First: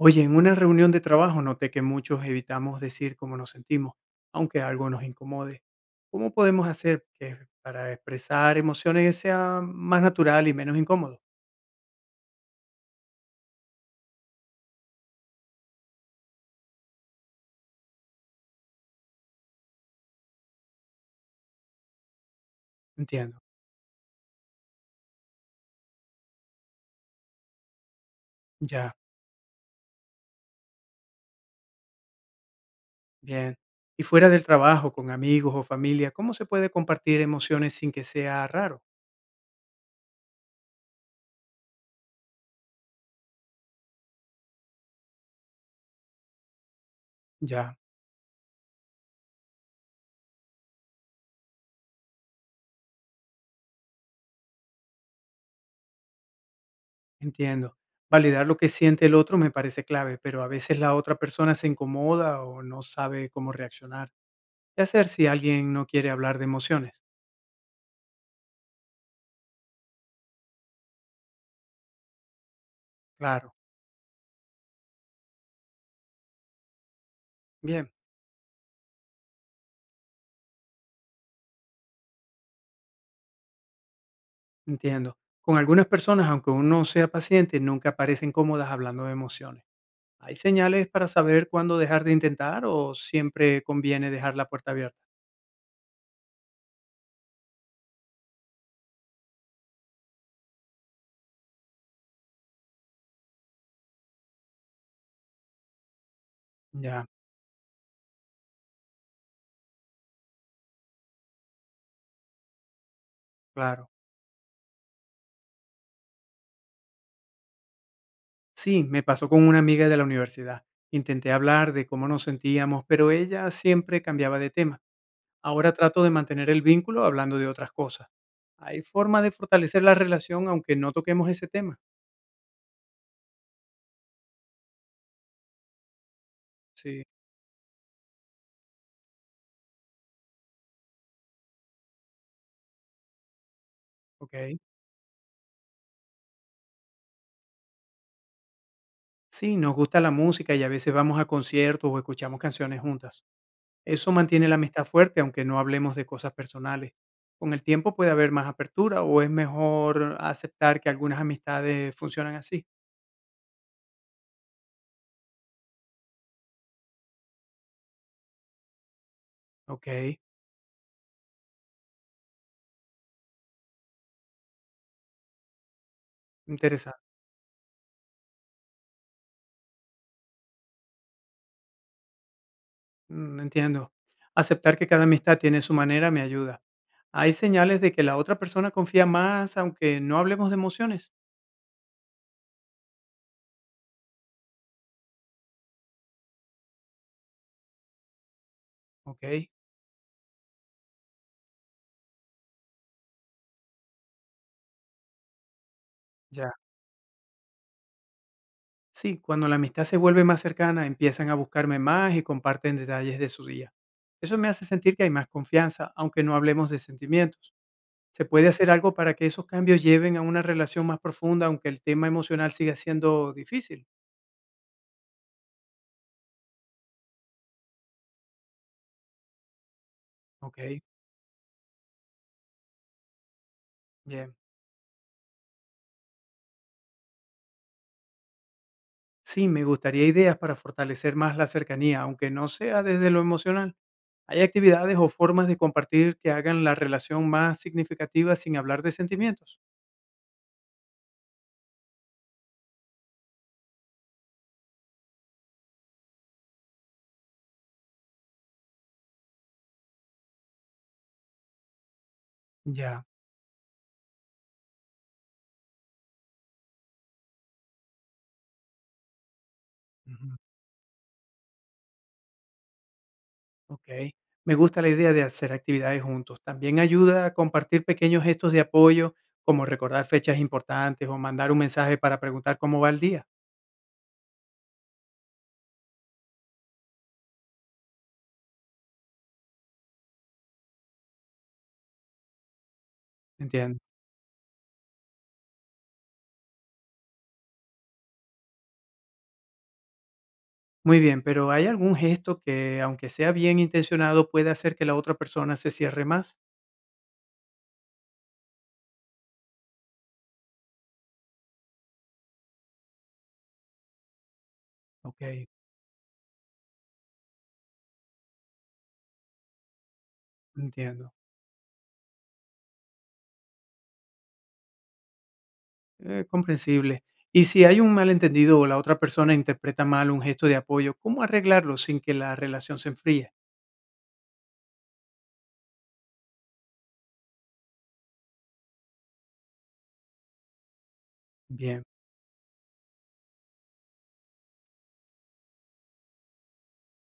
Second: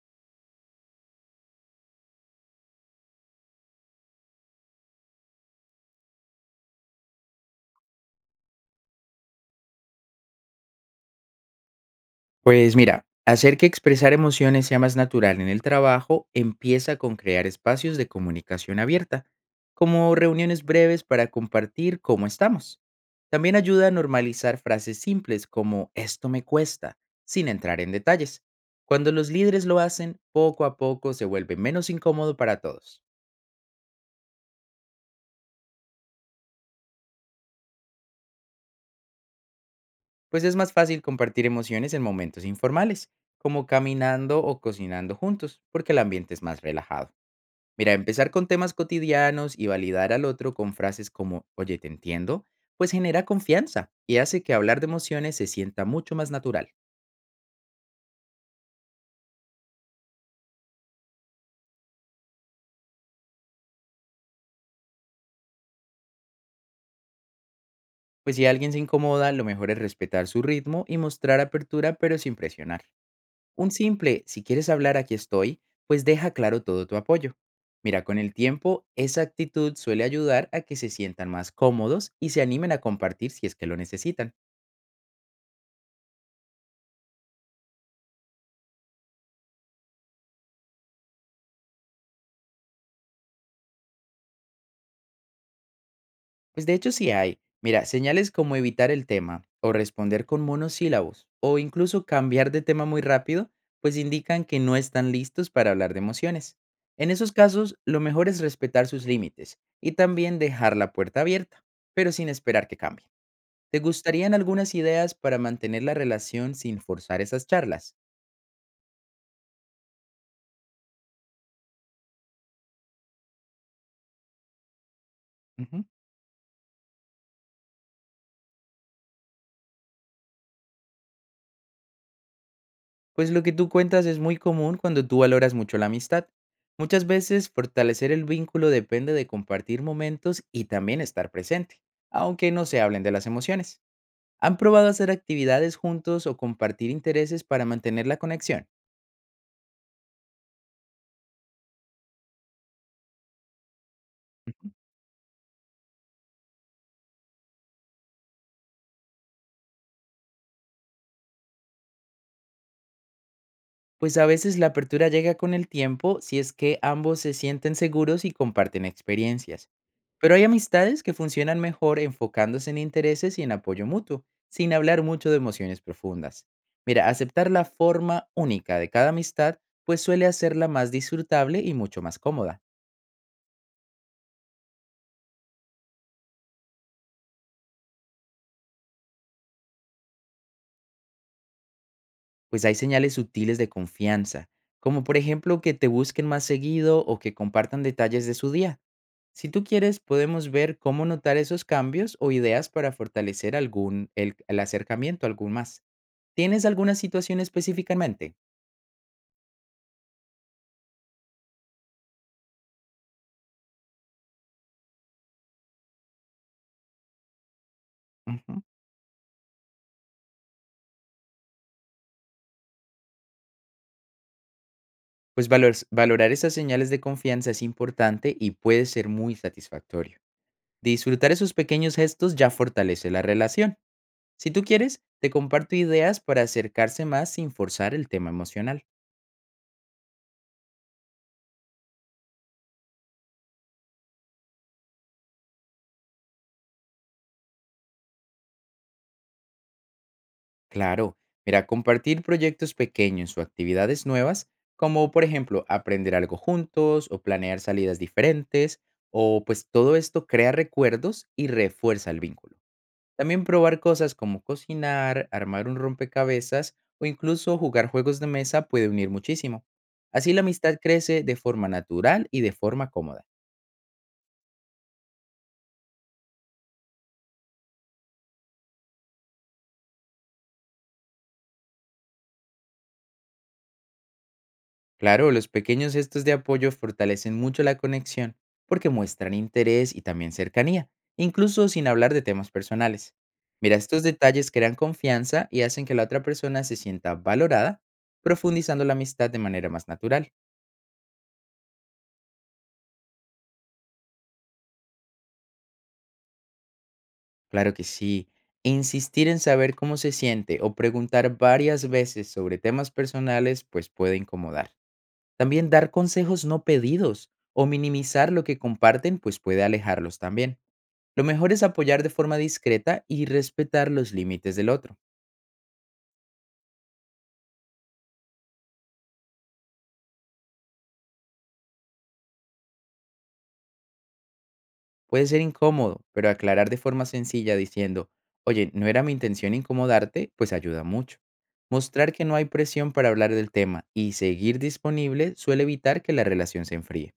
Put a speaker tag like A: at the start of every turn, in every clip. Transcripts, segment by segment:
A: Oye, en una reunión de trabajo noté que muchos evitamos decir cómo nos sentimos, aunque algo nos incomode. ¿Cómo podemos hacer que para expresar emociones sea más natural y menos incómodo?
B: Pues mira, hacer que expresar emociones sea más natural en el trabajo empieza con crear espacios de comunicación abierta, como reuniones breves para compartir cómo estamos.
A: Entiendo.
B: También ayuda a normalizar frases simples como esto me cuesta, sin entrar en detalles.
A: Ya,
B: Cuando los líderes lo hacen, poco a poco se vuelve menos incómodo para todos,
A: bien. Y fuera del trabajo, con amigos o familia, ¿cómo se puede compartir emociones sin que sea raro?
B: pues es más fácil compartir emociones en momentos informales, como caminando o cocinando juntos, porque el ambiente es más relajado.
A: Ya,
B: Mira, empezar con temas cotidianos y validar al otro con frases como, oye, te entiendo, pues genera confianza y hace que hablar de emociones se sienta mucho más natural.
A: entiendo. Validar lo que siente el otro me parece clave, pero a veces la otra persona se incomoda o no sabe cómo reaccionar. ¿Qué hacer si alguien no quiere hablar de emociones?
B: Pues si alguien se incomoda, lo mejor es respetar su ritmo y mostrar apertura, pero sin presionar.
A: Claro,
B: Un simple, si quieres hablar, aquí estoy, pues deja claro todo tu apoyo.
A: bien.
B: Mira, con el tiempo, esa actitud suele ayudar a que se sientan más cómodos y se animen a compartir si es que lo necesitan.
A: Entiendo. Con algunas personas, aunque uno no sea paciente, nunca parecen cómodas hablando de emociones. ¿Hay señales para saber cuándo dejar de intentar o siempre conviene dejar la puerta abierta?
B: Pues de hecho sí hay. Mira, señales como evitar el tema o responder con monosílabos o incluso cambiar de tema muy rápido, pues indican que no están listos para hablar de emociones.
A: Ya,
B: En esos casos, lo mejor es respetar sus límites y también dejar la puerta abierta, pero sin esperar que cambie. ¿Te
A: claro.
B: gustarían algunas ideas para mantener la relación sin forzar esas charlas?
A: Sí, me pasó con una amiga de la universidad. Intenté hablar de cómo nos sentíamos, pero ella siempre cambiaba de tema. Ahora
B: Ujú.
A: trato de mantener el vínculo hablando de otras cosas. ¿Hay forma de fortalecer la relación aunque no toquemos ese tema?
B: Pues lo que tú cuentas es muy común cuando tú valoras mucho la amistad.
A: Sí,
B: Muchas veces fortalecer el vínculo depende de compartir momentos y también estar presente, aunque no se hablen de las emociones. ¿Han
A: ok.
B: probado hacer actividades juntos o compartir intereses para mantener la conexión?
A: Sí, nos gusta la música y a veces vamos a conciertos o escuchamos canciones juntas. Eso mantiene la
B: Ujú.
A: amistad fuerte, aunque no hablemos de cosas personales. Con el tiempo puede haber más apertura o es mejor aceptar que algunas amistades funcionan así.
B: Pues a veces la apertura llega con el tiempo si es que ambos se sienten seguros y comparten experiencias.
A: Ok,
B: Pero hay amistades que funcionan mejor enfocándose en intereses y en apoyo mutuo, sin hablar mucho de emociones profundas.
A: interesante.
B: Mira, aceptar la forma única de cada amistad pues suele hacerla más disfrutable y mucho más cómoda,
A: Mm, entiendo. Aceptar que cada amistad tiene su manera me ayuda. Hay señales de que la otra persona confía más, aunque no hablemos de emociones.
B: pues hay señales sutiles de confianza, como por ejemplo que te busquen más seguido o que compartan detalles de su día.
A: Ok,
B: Si tú quieres, podemos ver cómo notar esos cambios o ideas para fortalecer algún el acercamiento, algún más.
A: ya.
B: ¿Tienes alguna situación específicamente?
A: Sí, cuando la amistad se vuelve más cercana, empiezan a buscarme más y comparten detalles de su día. Eso me hace sentir que hay más confianza, aunque no hablemos de sentimientos. ¿Se puede
B: Ujú.
A: hacer algo para que esos cambios lleven a una relación más profunda, aunque el tema emocional siga siendo difícil?
B: Pues valorar esas señales de confianza es importante y puede ser muy satisfactorio.
A: Ok,
B: Disfrutar esos pequeños gestos ya fortalece la relación.
A: bien.
B: Si tú quieres, te comparto ideas para acercarse más sin forzar el tema emocional.
A: Sí, me gustaría ideas para fortalecer más la cercanía, aunque no sea desde lo emocional. ¿Hay actividades o formas de compartir que hagan la relación más significativa sin hablar de sentimientos?
B: Claro, mira, compartir proyectos pequeños o actividades nuevas, como por ejemplo aprender algo juntos o planear salidas diferentes, o pues todo esto crea recuerdos y refuerza el vínculo.
A: Ya.
B: También probar cosas como cocinar, armar un rompecabezas o incluso jugar juegos de mesa puede unir muchísimo.
A: Ujú,
B: Así la amistad crece de forma natural y de forma cómoda.
A: ok. Me gusta la idea de hacer actividades juntos. También ayuda a compartir pequeños gestos de apoyo, como recordar fechas importantes o mandar un mensaje para preguntar cómo va el día.
B: Claro, los pequeños gestos de apoyo fortalecen mucho la conexión porque muestran interés y también cercanía, incluso sin hablar de temas personales. Mira,
A: Entiendo.
B: estos detalles crean confianza y hacen que la otra persona se sienta valorada, profundizando la amistad de manera más natural.
A: Muy bien, pero ¿hay algún gesto que, aunque sea bien intencionado, puede hacer que la otra persona se cierre más?
B: Claro que sí. Insistir en saber cómo se siente o preguntar varias veces sobre temas personales pues puede incomodar.
A: Ok,
B: También dar consejos no pedidos o minimizar lo que comparten pues puede alejarlos también.
A: entiendo.
B: Lo mejor es apoyar de forma discreta y respetar los límites del otro.
A: Comprensible. Y si hay un malentendido o la otra persona interpreta mal un gesto de apoyo, ¿cómo arreglarlo sin que la relación se enfríe?
B: Puede ser incómodo, pero aclarar de forma sencilla diciendo, oye, no era mi intención incomodarte, pues ayuda mucho.
A: Bien,
B: Mostrar que no hay presión para hablar del tema y seguir disponible suele evitar que la relación se enfríe.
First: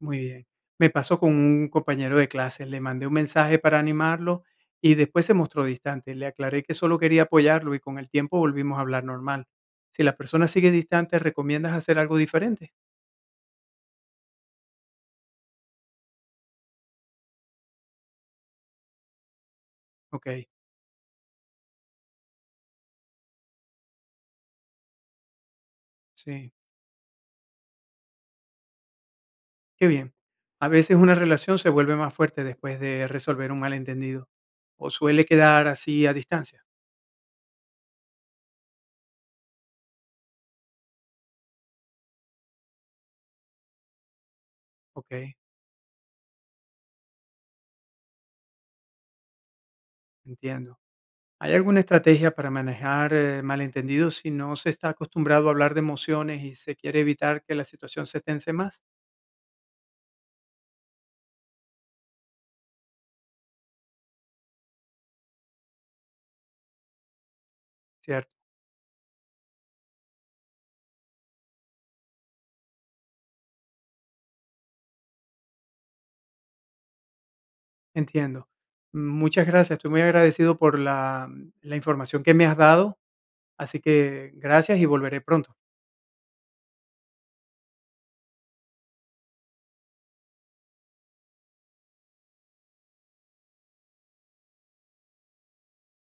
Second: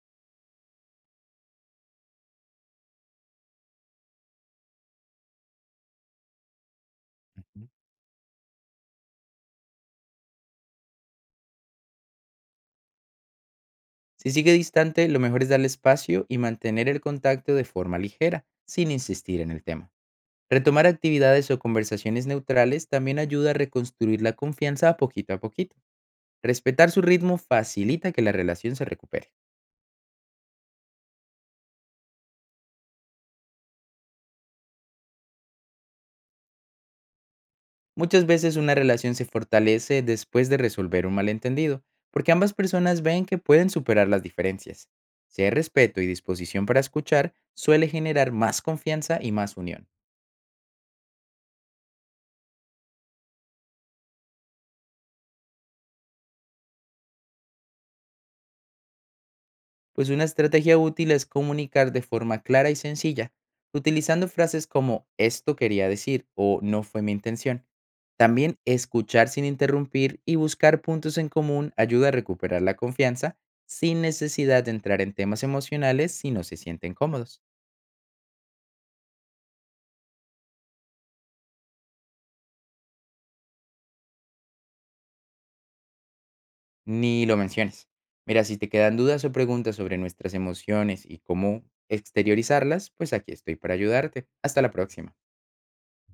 A: muy bien. Me pasó con un compañero de clase, le mandé un mensaje para animarlo y después se mostró distante. Le aclaré que solo quería apoyarlo y con el tiempo volvimos a hablar normal. Si la persona sigue distante, ¿recomiendas hacer algo diferente?
B: Si sigue distante, lo mejor es darle espacio y mantener el contacto de forma ligera, sin insistir en el tema.
A: Ok,
B: Retomar actividades o conversaciones neutrales también ayuda a reconstruir la confianza poquito a poquito.
A: sí.
B: Respetar su ritmo facilita que la relación se recupere.
A: Qué bien. A veces una relación se vuelve más fuerte después de resolver un malentendido o suele quedar así a distancia.
B: Muchas veces una relación se fortalece después de resolver un malentendido, porque ambas personas ven que pueden superar las diferencias.
A: Ok,
B: Si hay respeto y disposición para escuchar, suele generar más confianza y más unión.
A: entiendo. ¿Hay alguna estrategia para manejar malentendidos si no se está acostumbrado a hablar de emociones y se quiere evitar que la situación se tense más?
B: Pues una estrategia útil es comunicar de forma clara y sencilla, utilizando frases como esto quería decir o no fue mi intención.
A: Cierto,
B: También escuchar sin interrumpir y buscar puntos en común ayuda a recuperar la confianza sin necesidad de entrar en temas emocionales si no se sienten cómodos.
A: entiendo. Muchas gracias. Estoy muy agradecido por la información que me has dado. Así que gracias y volveré pronto.
B: Ni lo menciones. Mira, si te quedan dudas o preguntas sobre nuestras emociones y cómo exteriorizarlas, pues aquí estoy para ayudarte. Hasta la próxima.